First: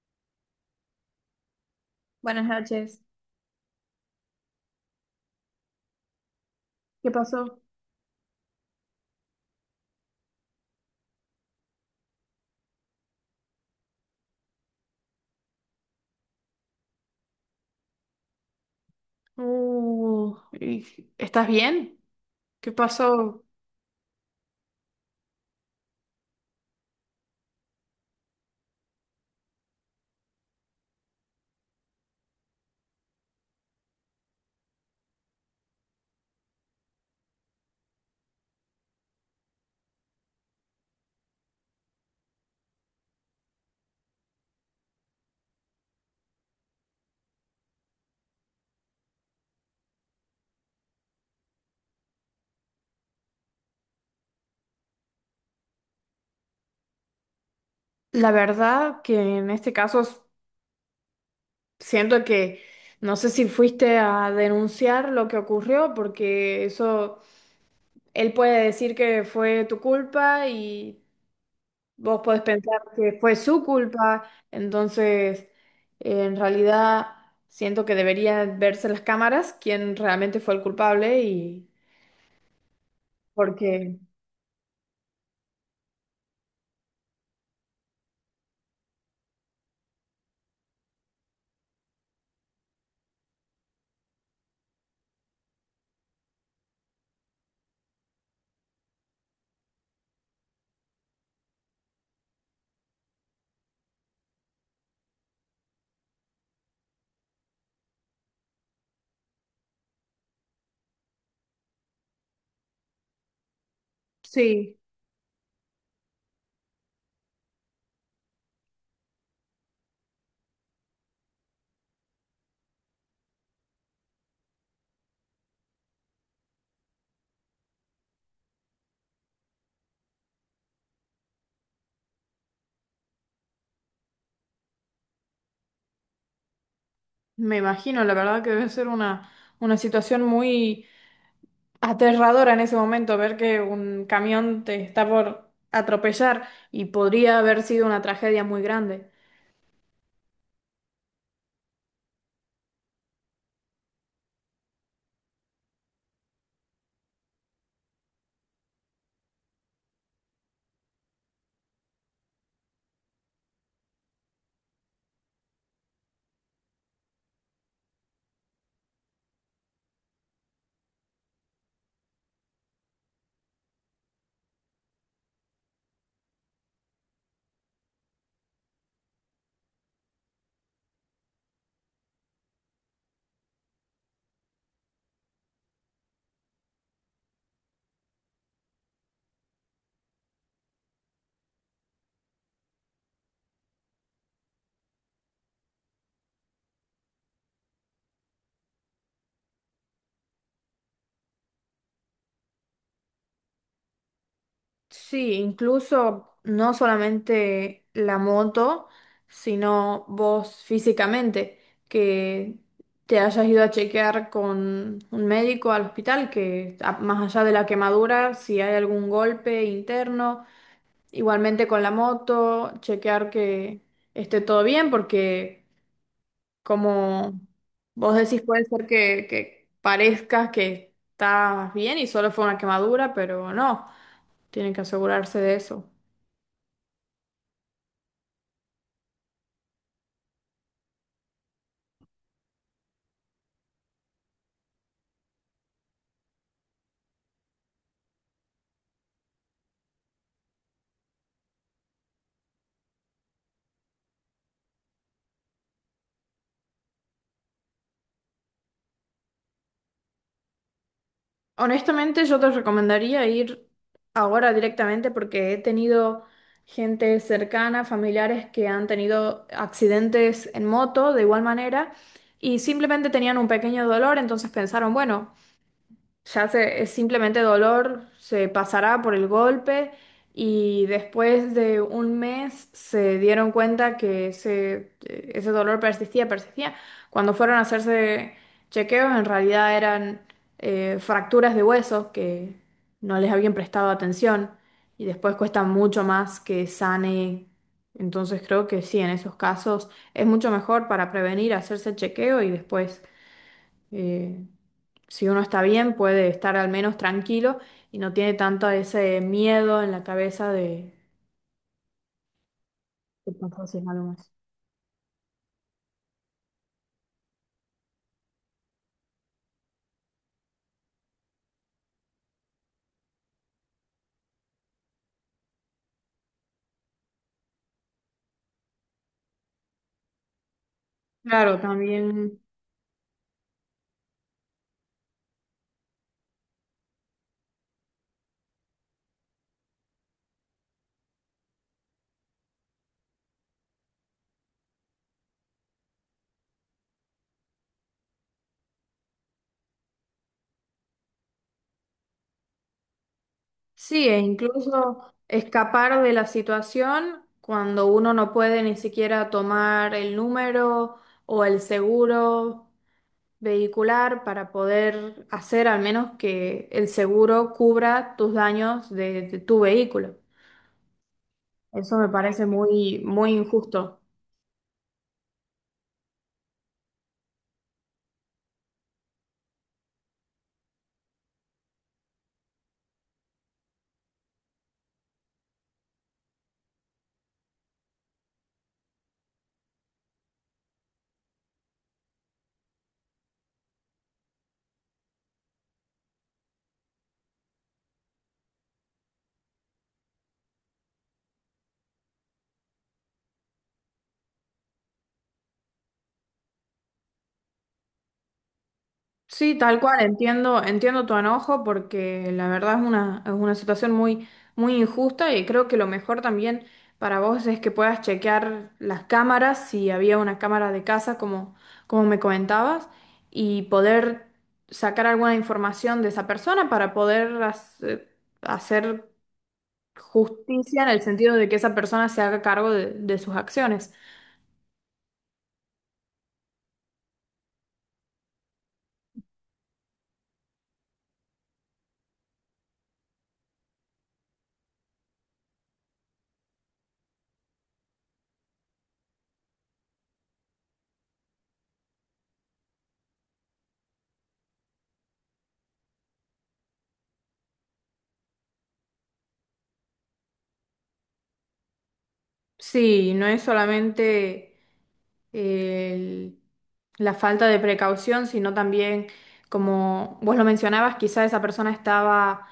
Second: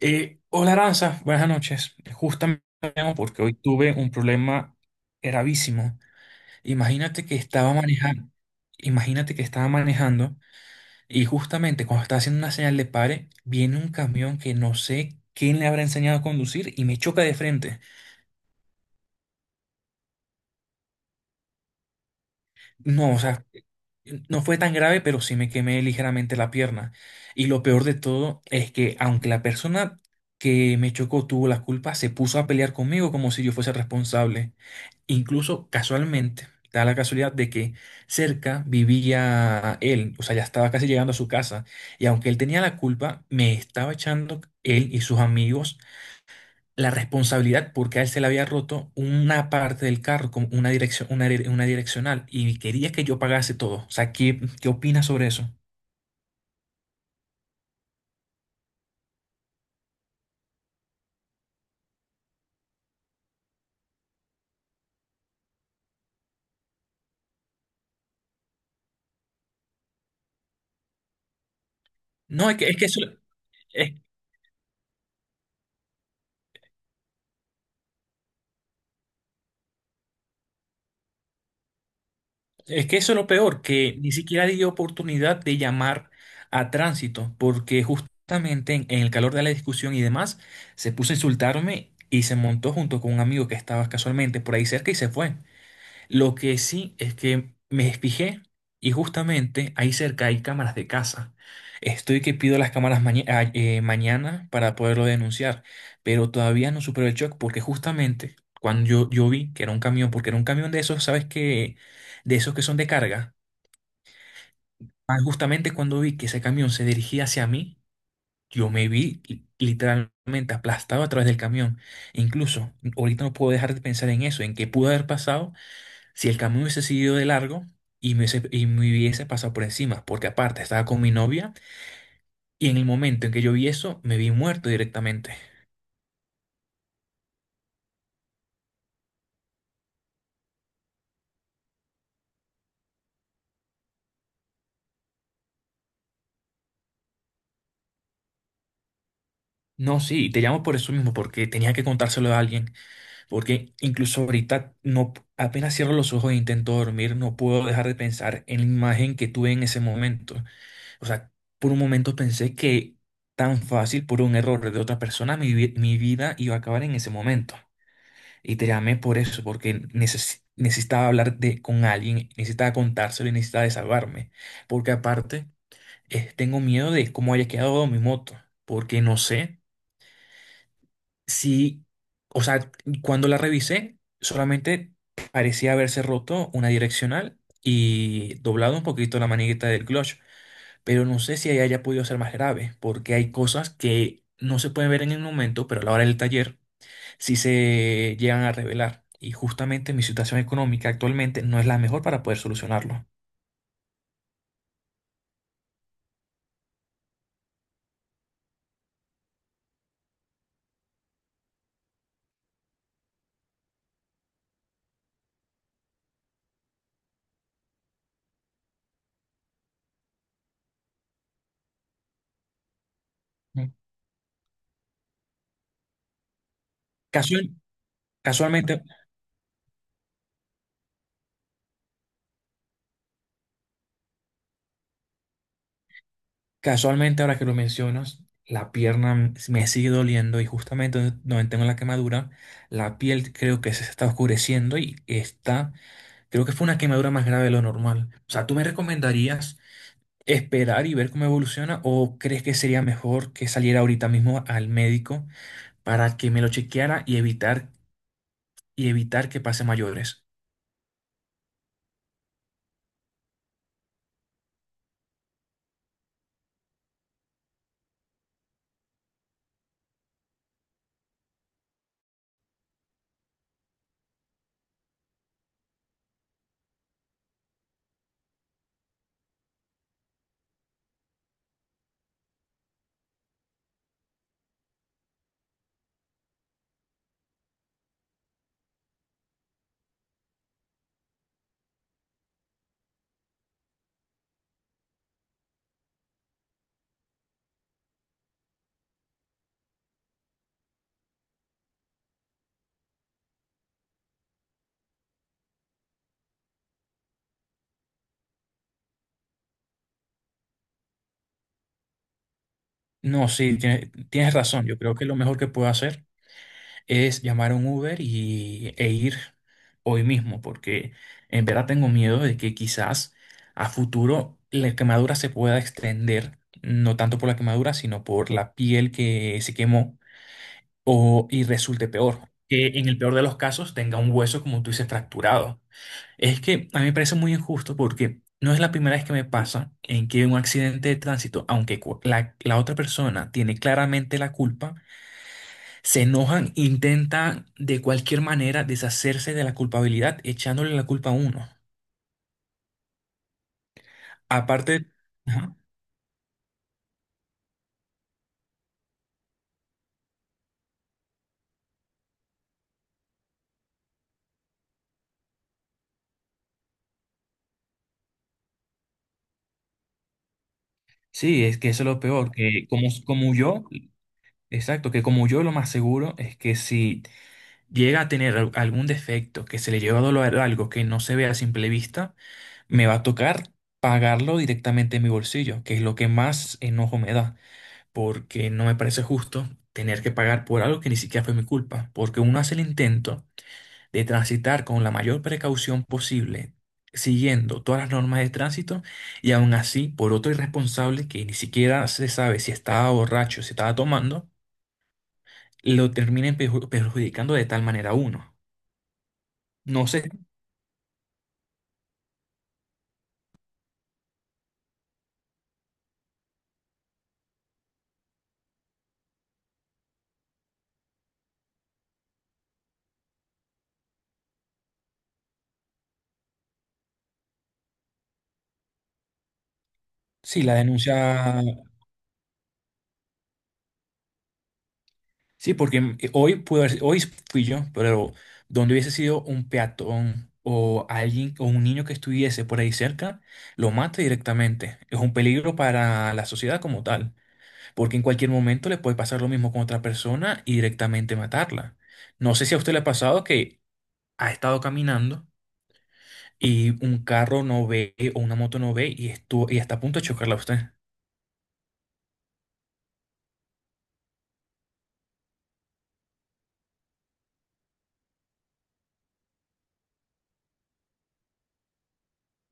Hola Aranza, buenas noches. Buenas Justamente te noches. llamo porque hoy tuve un problema gravísimo. ¿Qué Imagínate que pasó? estaba manejando, imagínate que estaba manejando y justamente cuando estaba haciendo una señal de pare, viene un camión que no sé quién le habrá enseñado a conducir y me choca de frente. Uh, y- ¿Estás bien? ¿Qué No, o pasó? sea, no fue tan grave, pero sí me quemé ligeramente la pierna. Y lo peor de todo es que aunque la persona que me chocó tuvo la culpa, se puso a pelear conmigo como si yo fuese responsable. Incluso casualmente, da la casualidad de que cerca vivía él, o sea, ya estaba casi llegando a su casa, y aunque él tenía la culpa, me estaba echando él y sus amigos la responsabilidad porque a él se le había roto una parte del carro, como una dirección, una direccional, y quería que yo pagase todo. O sea, ¿qué opinas sobre eso? La verdad que en este caso siento que no sé si fuiste a denunciar lo que ocurrió, porque eso él puede decir que fue tu culpa y vos podés No, es pensar que eso, que fue su culpa. Entonces, en realidad siento que deberían verse las cámaras quién realmente fue el culpable y Es que eso es lo peor, que porque ni siquiera dio oportunidad de llamar a tránsito, porque justamente en el calor de la discusión y demás, se puso a insultarme y se montó junto con un amigo que estaba casualmente por ahí cerca y se fue. Lo que sí es que me fijé y justamente ahí cerca hay cámaras de casa. Estoy que pido las cámaras mañana para poderlo denunciar, pero todavía no supero el shock porque justamente cuando yo vi que era un camión, porque era un camión de esos, ¿sabes qué? De esos que son de carga, sí. Justamente cuando vi que ese camión se dirigía hacia mí, yo me vi literalmente aplastado a través del camión. E incluso ahorita no puedo dejar de pensar en eso, en qué pudo haber pasado si el camión hubiese seguido de largo y me hubiese pasado por encima, porque aparte estaba con mi novia y en el momento en que yo vi eso, me vi muerto directamente. Me imagino, la verdad que debe ser una situación muy aterradora en ese momento, ver que un camión te está por atropellar y podría haber sido una tragedia muy grande. No, sí, te llamo por eso mismo, porque tenía que contárselo a alguien, porque incluso ahorita no, apenas cierro los ojos e intento dormir, no puedo dejar de pensar en la imagen que tuve en ese momento. O sea, por un momento pensé que tan fácil, por un error de otra persona, mi vida iba a acabar en ese momento. Y te llamé por eso, porque necesitaba hablar de, con alguien, necesitaba contárselo y necesitaba desahogarme. Porque aparte, tengo miedo de cómo haya quedado mi moto, porque no sé si, o sea, cuando la revisé, solamente parecía haberse roto una direccional y doblado un poquito la manigueta del clutch, pero no sé si ahí haya podido ser más grave, porque hay cosas que no se pueden ver en el momento, pero a la hora del taller si se llegan a revelar. Y justamente mi situación económica actualmente no es la mejor para poder solucionarlo. Sí, incluso no solamente la moto, sino vos físicamente, que te hayas ido a chequear con un médico al hospital, que más allá de la quemadura, si hay algún golpe interno. Igualmente con la moto, chequear Mm. que esté todo bien, porque como Casual- vos decís, puede casualmente, ser que parezcas que estás bien y solo fue una quemadura, pero no, tienen que asegurarse de eso. Casualmente, ahora que lo mencionas, la pierna me sigue doliendo y justamente donde tengo la quemadura, la piel creo que se está oscureciendo y está, creo que fue una quemadura más grave de lo normal. O sea, ¿tú me recomendarías esperar y ver cómo evoluciona o crees que sería mejor que saliera ahorita mismo al médico para que me lo chequeara y evitar que pase mayores? Honestamente, yo te recomendaría ir ahora directamente, porque he tenido gente cercana, familiares que han tenido accidentes en moto de igual manera y simplemente tenían un pequeño dolor, entonces pensaron, bueno. Ya se, es simplemente dolor, se pasará por el golpe, y después de un mes se dieron cuenta que ese, ese dolor persistía, persistía. Cuando fueron a hacerse chequeos, en realidad eran fracturas de huesos que no les habían prestado atención y después cuesta mucho más que sane. Entonces creo que sí, en esos casos es mucho mejor para prevenir hacerse el chequeo, y después eh, si uno está bien, puede estar al menos tranquilo y no tiene tanto ese miedo en la cabeza de No, que sí, pasó si es algo más. tienes razón. Yo creo que lo mejor que puedo hacer es llamar a un Uber e ir hoy mismo, porque en verdad tengo miedo de que quizás a futuro la quemadura se pueda extender, no tanto por la quemadura, sino por la piel que se quemó o, y Claro, resulte peor. también Que en el peor de los casos tenga un hueso, como tú dices, fracturado. Es que a mí me parece muy injusto porque no es la primera vez que me pasa en que un accidente de tránsito, aunque la otra persona tiene claramente la culpa, se enojan, intentan de cualquier manera deshacerse de la culpabilidad, echándole la culpa a uno. sí, e Aparte, incluso ajá, escapar de la situación cuando uno no puede ni siquiera tomar el número o el seguro vehicular para poder hacer al menos que el seguro cubra tus daños de tu vehículo. sí, es que eso es Eso lo me peor, parece que muy, muy injusto. exacto, que como yo lo más seguro es que si llega a tener algún defecto, que se le lleva a doler algo que no se ve a simple vista, me va a tocar pagarlo directamente en mi bolsillo, que es lo que más enojo me da, porque no me parece justo tener que pagar por algo que ni siquiera fue mi culpa, porque uno hace el intento de transitar con la mayor precaución posible, siguiendo todas las normas de tránsito, y aún así, por otro irresponsable que ni siquiera se sabe si estaba borracho, si estaba tomando, lo terminen perjudicando de tal manera a uno. Sí, tal No cual, sé entiendo, entiendo tu enojo porque la verdad es una situación muy, muy injusta, y creo que lo mejor también para vos es que puedas chequear las cámaras, si había una cámara de casa, como, como me comentabas, y poder sacar alguna información de esa persona para poder hacer si la justicia en el sentido denuncia. de que esa persona se haga cargo de sus acciones. Sí, porque hoy hoy fui yo, pero donde hubiese sido un peatón o alguien o un niño que estuviese por ahí cerca, lo mata directamente. Es un peligro para la sociedad como tal, porque en cualquier momento le puede pasar lo mismo con otra persona y directamente matarla. No sé si a usted le ha pasado que ha estado caminando y un carro no ve o una moto no ve y estuvo y está a punto de chocarla a usted. Sí, no es solamente el- la falta de precaución, sino también, como vos lo mencionabas, quizá esa persona estaba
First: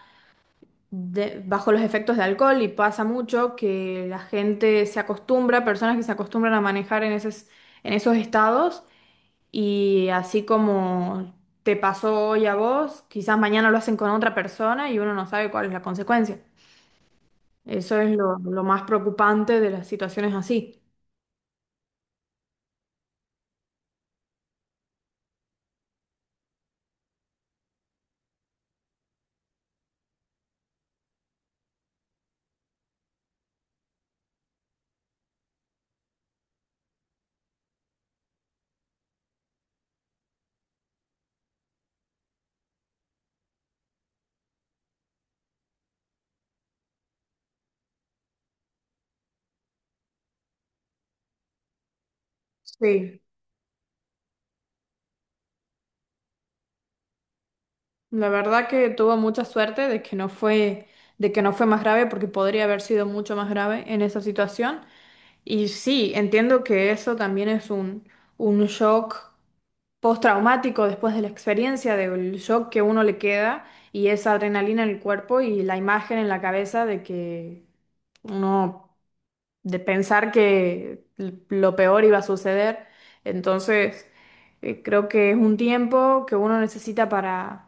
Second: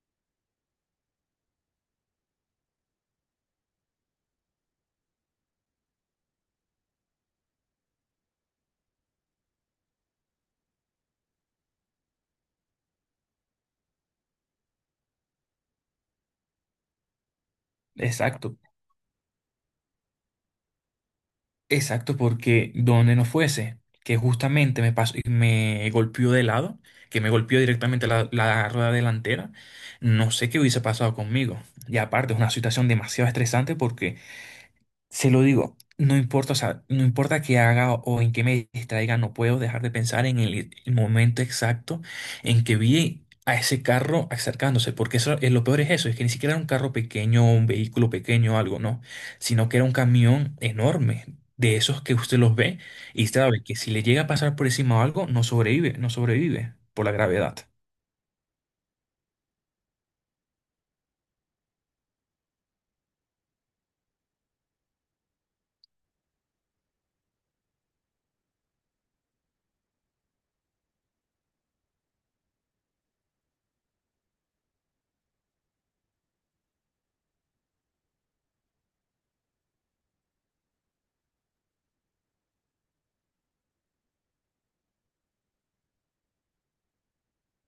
bajo los efectos de alcohol, y pasa mucho que la gente se acostumbra, personas que se acostumbran a manejar en esos estados, y así como te pasó hoy a vos, quizás mañana lo hacen con otra persona y uno no sabe cuál es la consecuencia. Eso es Exacto. lo más preocupante de las situaciones así. Exacto, porque donde no fuese, que justamente me pasó, me golpeó de lado, que me golpeó directamente la rueda delantera, no sé qué hubiese pasado conmigo. Y aparte, es una situación demasiado estresante porque se lo digo, no importa, o sea, no importa qué haga o en qué me distraiga, no puedo dejar de pensar en el momento exacto en que vi a ese carro acercándose, porque eso, lo peor es eso, es que ni siquiera era un carro pequeño, un vehículo pequeño o algo, no, sino que era un camión enorme, de esos que usted los ve Sí. y sabe que si le llega a pasar por encima o algo, no sobrevive, no sobrevive por la gravedad. La verdad que tuvo mucha suerte de que no fue, de que no fue más grave, porque podría haber sido mucho más grave en esa situación. Y sí, entiendo que eso también es un shock postraumático después de la experiencia, del shock que uno le queda y esa adrenalina en el cuerpo y la imagen en la cabeza de que uno, de pensar que lo peor iba a suceder. Entonces, creo que es un tiempo que uno necesita para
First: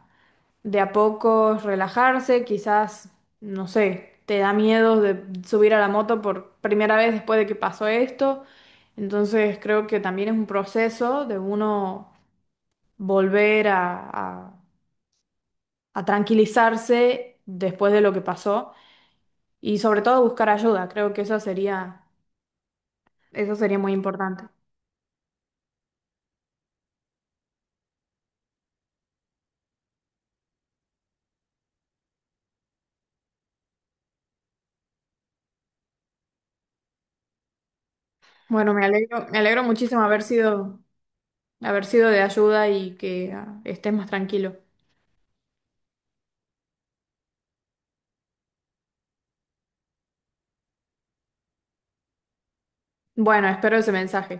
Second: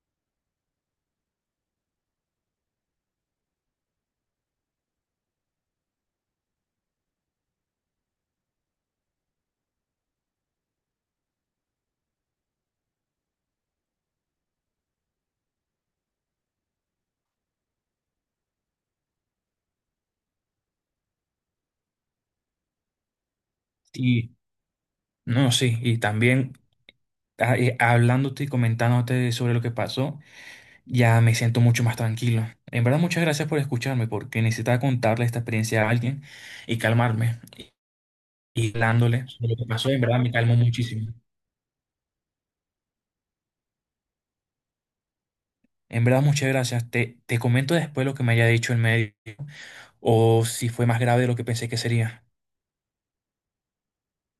de a poco relajarse, quizás, no sé, te da miedo de subir a la moto por primera vez después de que pasó esto. Entonces creo que también es un proceso de uno volver a, a- a tranquilizarse después de lo que pasó y sobre todo buscar ayuda. Creo que eso sería muy Y importante. no, sí, y también hablándote y comentándote sobre lo que pasó. Ya me siento mucho más tranquilo. En verdad, muchas gracias por escucharme, porque necesitaba contarle esta experiencia a alguien y calmarme. Bueno, Y hablándole me de lo alegro que pasó, muchísimo en verdad me calmó muchísimo. haber sido de ayuda y que estés más tranquilo. En verdad, muchas gracias. Te comento después lo que me haya dicho el médico o si fue más grave de lo que pensé que sería. Bueno, espero ese mensaje.